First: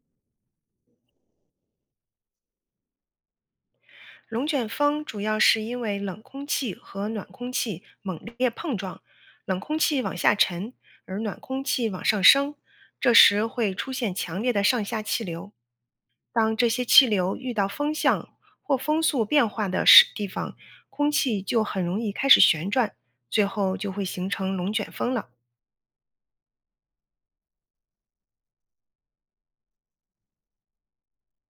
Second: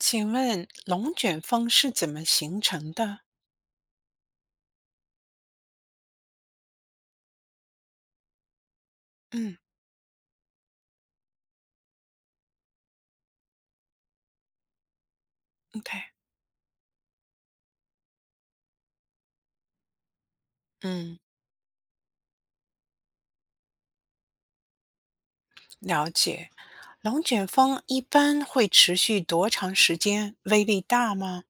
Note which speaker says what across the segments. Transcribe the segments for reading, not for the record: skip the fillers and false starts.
Speaker 1: 请问龙卷风是怎么形成的？
Speaker 2: 龙卷风主要是因为冷空气和暖空气猛烈碰撞，
Speaker 1: 嗯
Speaker 2: 冷空气往下沉，而暖空气往上升，这时会出现强烈的上下气流。
Speaker 1: ，OK，
Speaker 2: 当这些气流遇到风向或风速变化的时地方，空
Speaker 1: 嗯，
Speaker 2: 气就很容易开始旋转，最后就会形成龙卷风了。
Speaker 1: 了解。龙卷风一般会持续多长时间？威力大吗？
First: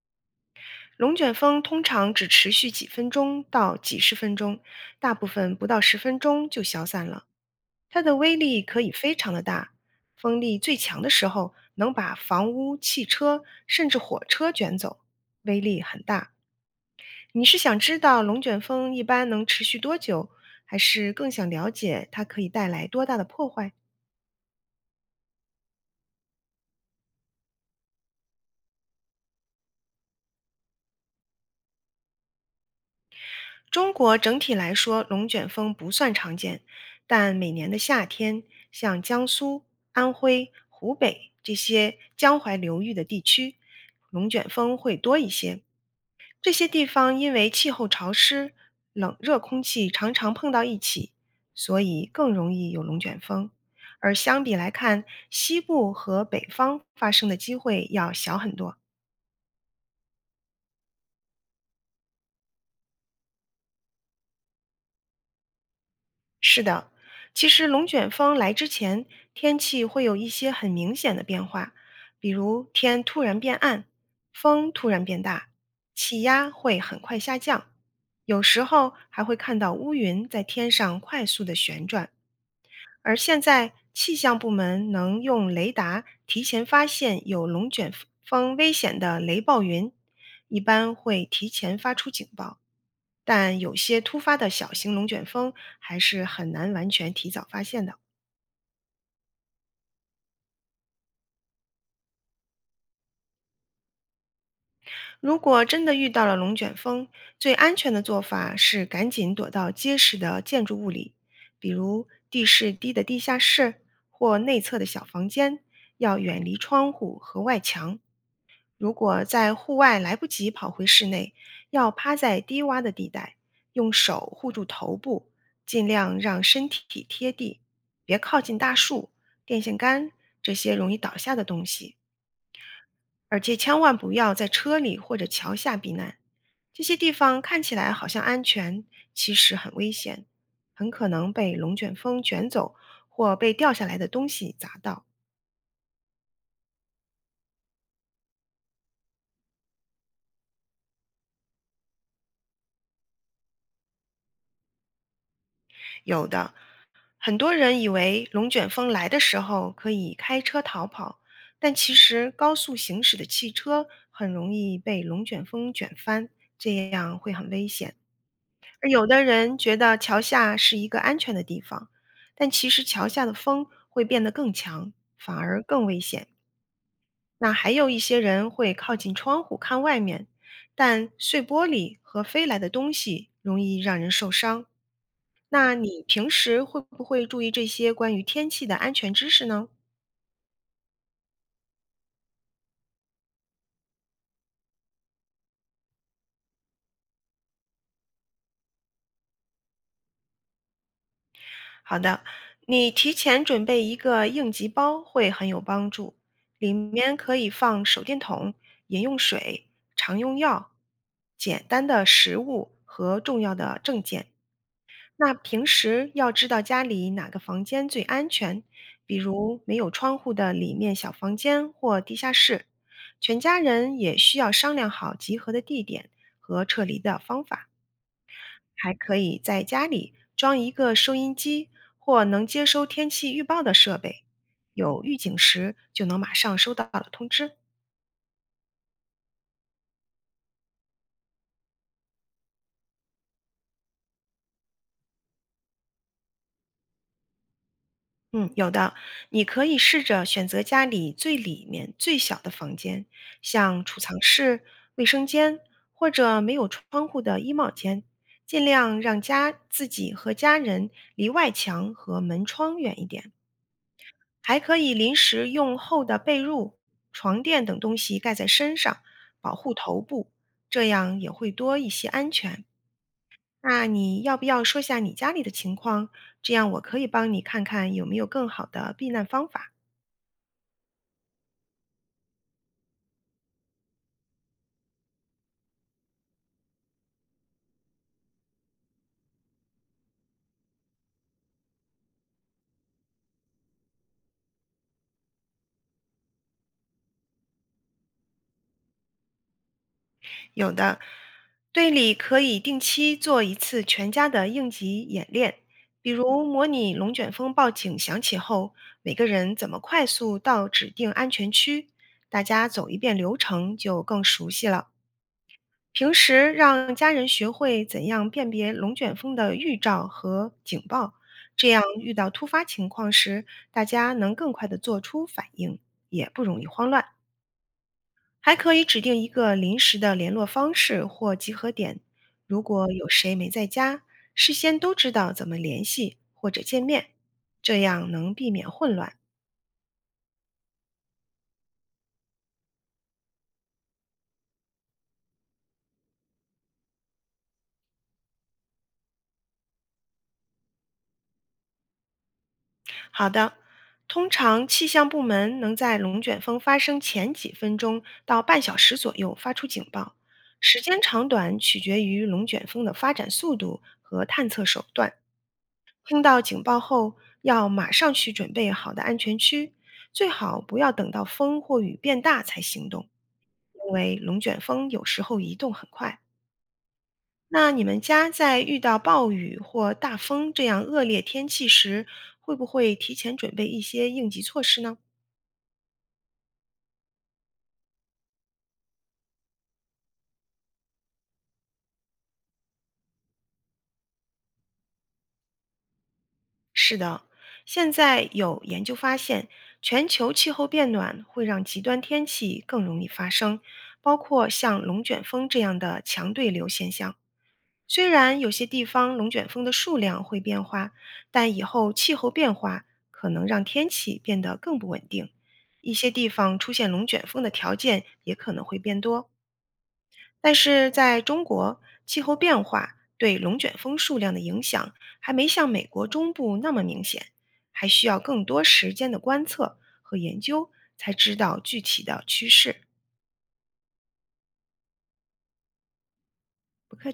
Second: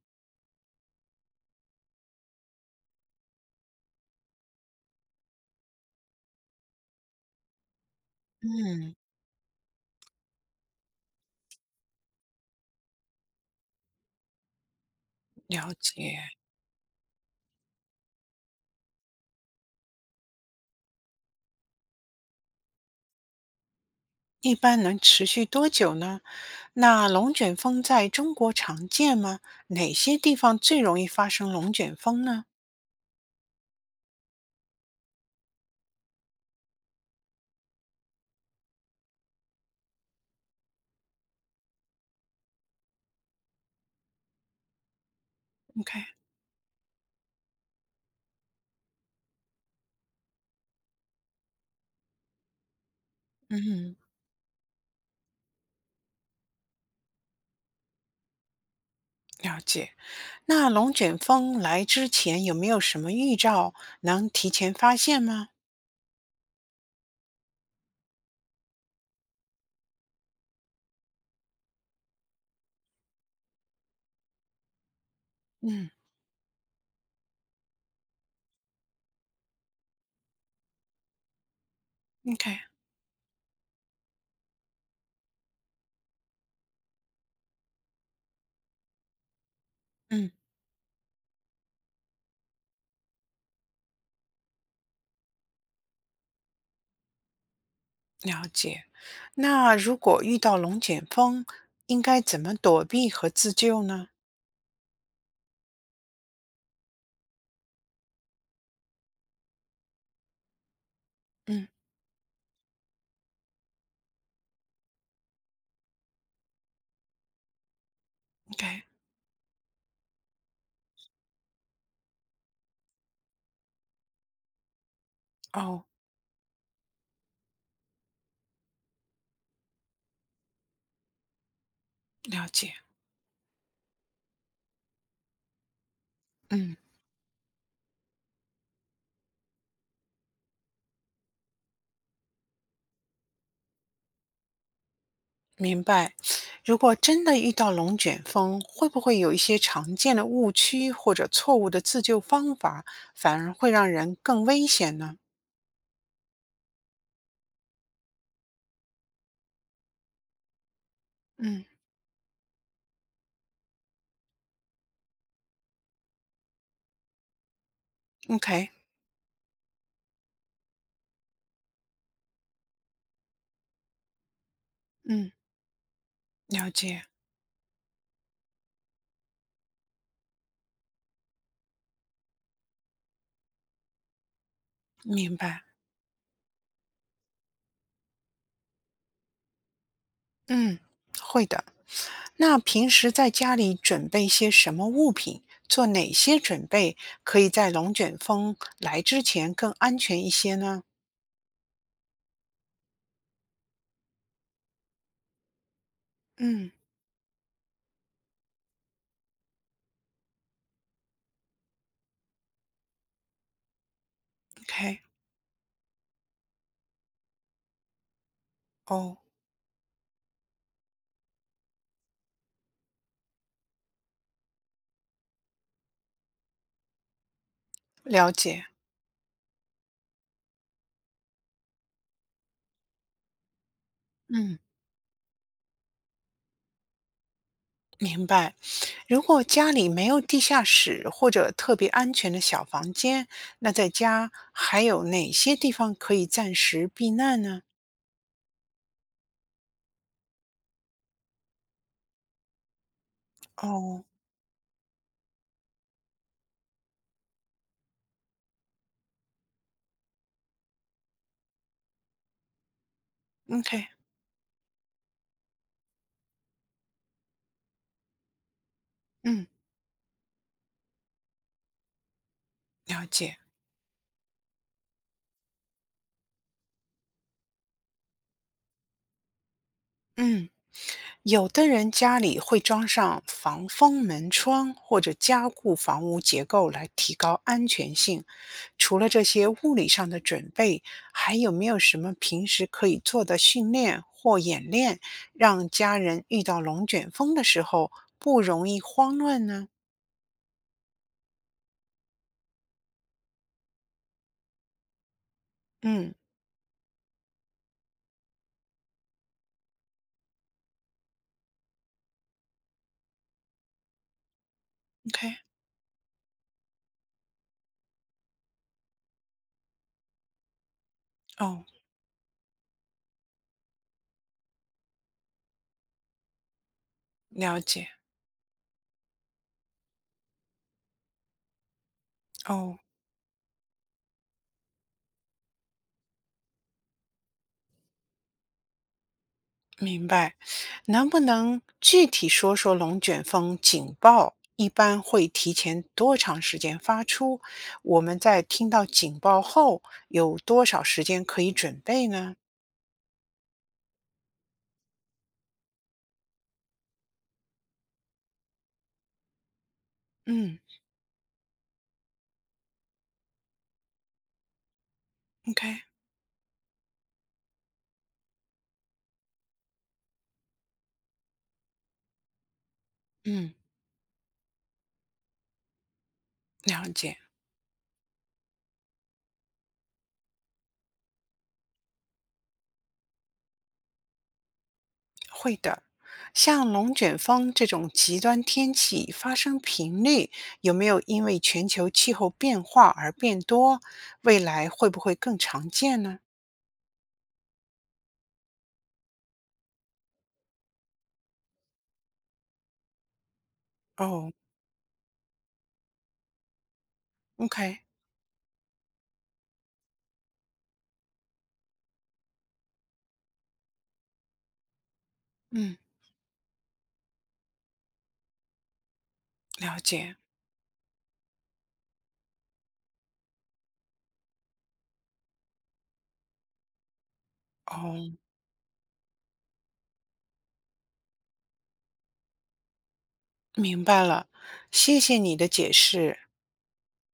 Speaker 2: 龙卷风通常只持续几分钟到几十分钟，大部分不到十分钟就消散了。它的威力可以
Speaker 1: 嗯，
Speaker 2: 非常的大，风力最强的时候能把房屋、汽车甚至火车卷走，威
Speaker 1: 了
Speaker 2: 力很
Speaker 1: 解。
Speaker 2: 大。你是想知道龙卷风一般能持续多久，还是更想了解它可以带来多大的破坏？
Speaker 1: 一般能持续多久呢？那龙卷风在中国常见吗？哪些地方最容易发生龙卷风呢
Speaker 2: 中国整体来说，龙卷风不算常见，但每年的夏天，像江苏、安徽、湖北这些江淮流域的地区，龙卷风会多一些。
Speaker 1: ？OK，
Speaker 2: 这些地方因为气候潮湿，冷热空气常常碰到一起，所以更容易有龙卷风。
Speaker 1: 嗯，
Speaker 2: 而相比来看，西部和北方发生的机会要小很多。
Speaker 1: 了解。那龙卷风来之前有没有什么预兆能提前发现吗？
Speaker 2: 是的，其实龙卷风来之前，天气会有一些很明显的变化，比如天突然变暗，风突然变大，
Speaker 1: 嗯
Speaker 2: 气压会很快下降，有时候还会看到乌云在天上快速的旋转。
Speaker 1: ，OK，
Speaker 2: 而现在，气象部门能用雷达提前发现有龙卷风危险的雷暴云，
Speaker 1: 嗯。
Speaker 2: 一般会提前发出警报。但有些突发的小型龙卷风还是很难完全提早发现的。
Speaker 1: 了解。那如果遇到龙卷风，应该怎么躲避和自救呢？
Speaker 2: 如果真的遇到了龙卷风，最安全的做法是赶紧躲到结实的建筑物里，
Speaker 1: 嗯
Speaker 2: 比如地势低的地下室或内侧的小房间，要远离窗户和外墙。
Speaker 1: ，OK，
Speaker 2: 如果在户外来不及跑回室内，要趴在低洼的地带，用手护住头部，
Speaker 1: 哦，
Speaker 2: 尽量让身体贴地，别靠近大树、电线杆这些容易倒下的东西。
Speaker 1: 了解，
Speaker 2: 而且千万不要在车里或者桥下避难，
Speaker 1: 嗯，
Speaker 2: 这些地方看起来好像安全，其实很危险，很可能被龙卷风卷走或被掉下来的东西砸到。
Speaker 1: 明白。如果真的遇到龙卷风，会不会有一些常见的误区或者错误的自救方法，反而会让人更危险呢？
Speaker 2: 有的，很多人以为龙卷风来的时候可以开车逃跑，
Speaker 1: 嗯
Speaker 2: 但其实高速行驶的汽车很容易被龙卷风卷翻，这样会很危险。
Speaker 1: ，OK，
Speaker 2: 而有的人觉得桥下是一个安全的地方，但其实桥下的风会变得更强，
Speaker 1: 嗯，
Speaker 2: 反而更危险。
Speaker 1: 了解，
Speaker 2: 那还有一些人会靠近窗户看外面，但碎玻璃和飞来的东西容易让人受伤。
Speaker 1: 明白。
Speaker 2: 那你平时会不会注意这些关于天气的安全知识呢？
Speaker 1: 嗯，会的。那平时在家里准备些什么物品，做哪些准备，可以在龙卷风来之前更安全一些呢？
Speaker 2: 好的，你提前准备一个应急包会很有帮助，里
Speaker 1: 嗯
Speaker 2: 面可以放手电筒、饮用水、常用药、简单的食物和重要的证件。
Speaker 1: ，OK，
Speaker 2: 那平时要知道家里哪个房间最安全，比
Speaker 1: 哦，
Speaker 2: 如没有窗户的里面小房间或地下室。全家人也需要商量好集合的地点和撤离的方法。
Speaker 1: 了解，
Speaker 2: 还可以在家里装一个收音机或能接收天气预报的设备，
Speaker 1: 嗯，
Speaker 2: 有预警时就能马上收到了通知。
Speaker 1: 明白。如果家里没有地下室或者特别安全的小房间，那在家还有哪些地方可以暂时避难呢？
Speaker 2: 嗯，有的，你可以试着选择家里最里面最小的房间，像储
Speaker 1: 哦
Speaker 2: 藏室、卫生间或者没有窗户的衣帽间，尽量让家自己和家人离外墙和门窗远一点。
Speaker 1: ，OK，
Speaker 2: 还可以临时用厚的被褥、床垫等东西盖在身上，
Speaker 1: 嗯，
Speaker 2: 保护头部，这样也会多一些安全。
Speaker 1: 了解，
Speaker 2: 那你要不要说下你家里的情况？这样我可以帮你看看有没有更好的避难方法。
Speaker 1: 嗯。有的人家里会装上防风门窗，或者加固房屋结构来提高安全性。除了这些物理上的准备，还有没有什么平时可以做的训练或演练，让家人遇到龙卷风的时候不容易慌乱呢？
Speaker 2: 有的，队里可以定期做一次全家的应急演练，比
Speaker 1: 嗯
Speaker 2: 如模拟龙卷风报警响起后，每个人怎么快速到指定安全区，大家走一遍流程就更熟悉了。
Speaker 1: ，OK，
Speaker 2: 平时让家人学会怎样辨别龙卷风的预兆和警报，
Speaker 1: 哦，
Speaker 2: 这样遇到突发情况时，大家能更快地做出反应，也不容易慌乱。
Speaker 1: 了解，
Speaker 2: 还可以指定一个临时的联络方式或集合点，如
Speaker 1: 哦。
Speaker 2: 果有谁没在家，事先都知道怎么联系或者见面，这样能避免混乱。
Speaker 1: 明白，能不能具体说说龙卷风警报一般会提前多长时间发出？我们在听到警报后有多少时间可以准备呢？
Speaker 2: 好的，通常气象部门能在龙卷风发生前几分钟到半小时左右发出警报，
Speaker 1: 嗯
Speaker 2: 时间长短取决于龙卷风的发展速度和探测手段。
Speaker 1: ，OK，
Speaker 2: 听到警报后，要马上去准备好的安全区，最好不要等到风或雨变大才行动，
Speaker 1: 嗯，
Speaker 2: 因为龙卷风有时候移动很快。
Speaker 1: 了解，
Speaker 2: 那你们家在遇到暴雨或大风这样恶劣天气时，会不会提前准备一些应急措施呢？
Speaker 1: 会的。像龙卷风这种极端天气发生频率有没有因为全球气候变化而变多？未来会不会更常见呢？
Speaker 2: 是的，现在有研究发现，全球气候变暖会让极端天气更容易发生，包
Speaker 1: 哦
Speaker 2: 括像龙卷风这样的强对流现象。
Speaker 1: ，OK，
Speaker 2: 虽然有些地方龙卷风的数量会变化，但以后气候变化可能让天气变得更不稳定，
Speaker 1: 嗯，
Speaker 2: 一些地方出现龙卷风的条件也可能会变多。
Speaker 1: 了解，
Speaker 2: 但是在中国，气候变化对龙卷风数量的影响还没像美国中部那么明显，还需要
Speaker 1: 哦。
Speaker 2: 更多时间的观测和研究才知道具体的趋势。
Speaker 1: 明白了，谢谢你的解释。
Speaker 2: 不客气。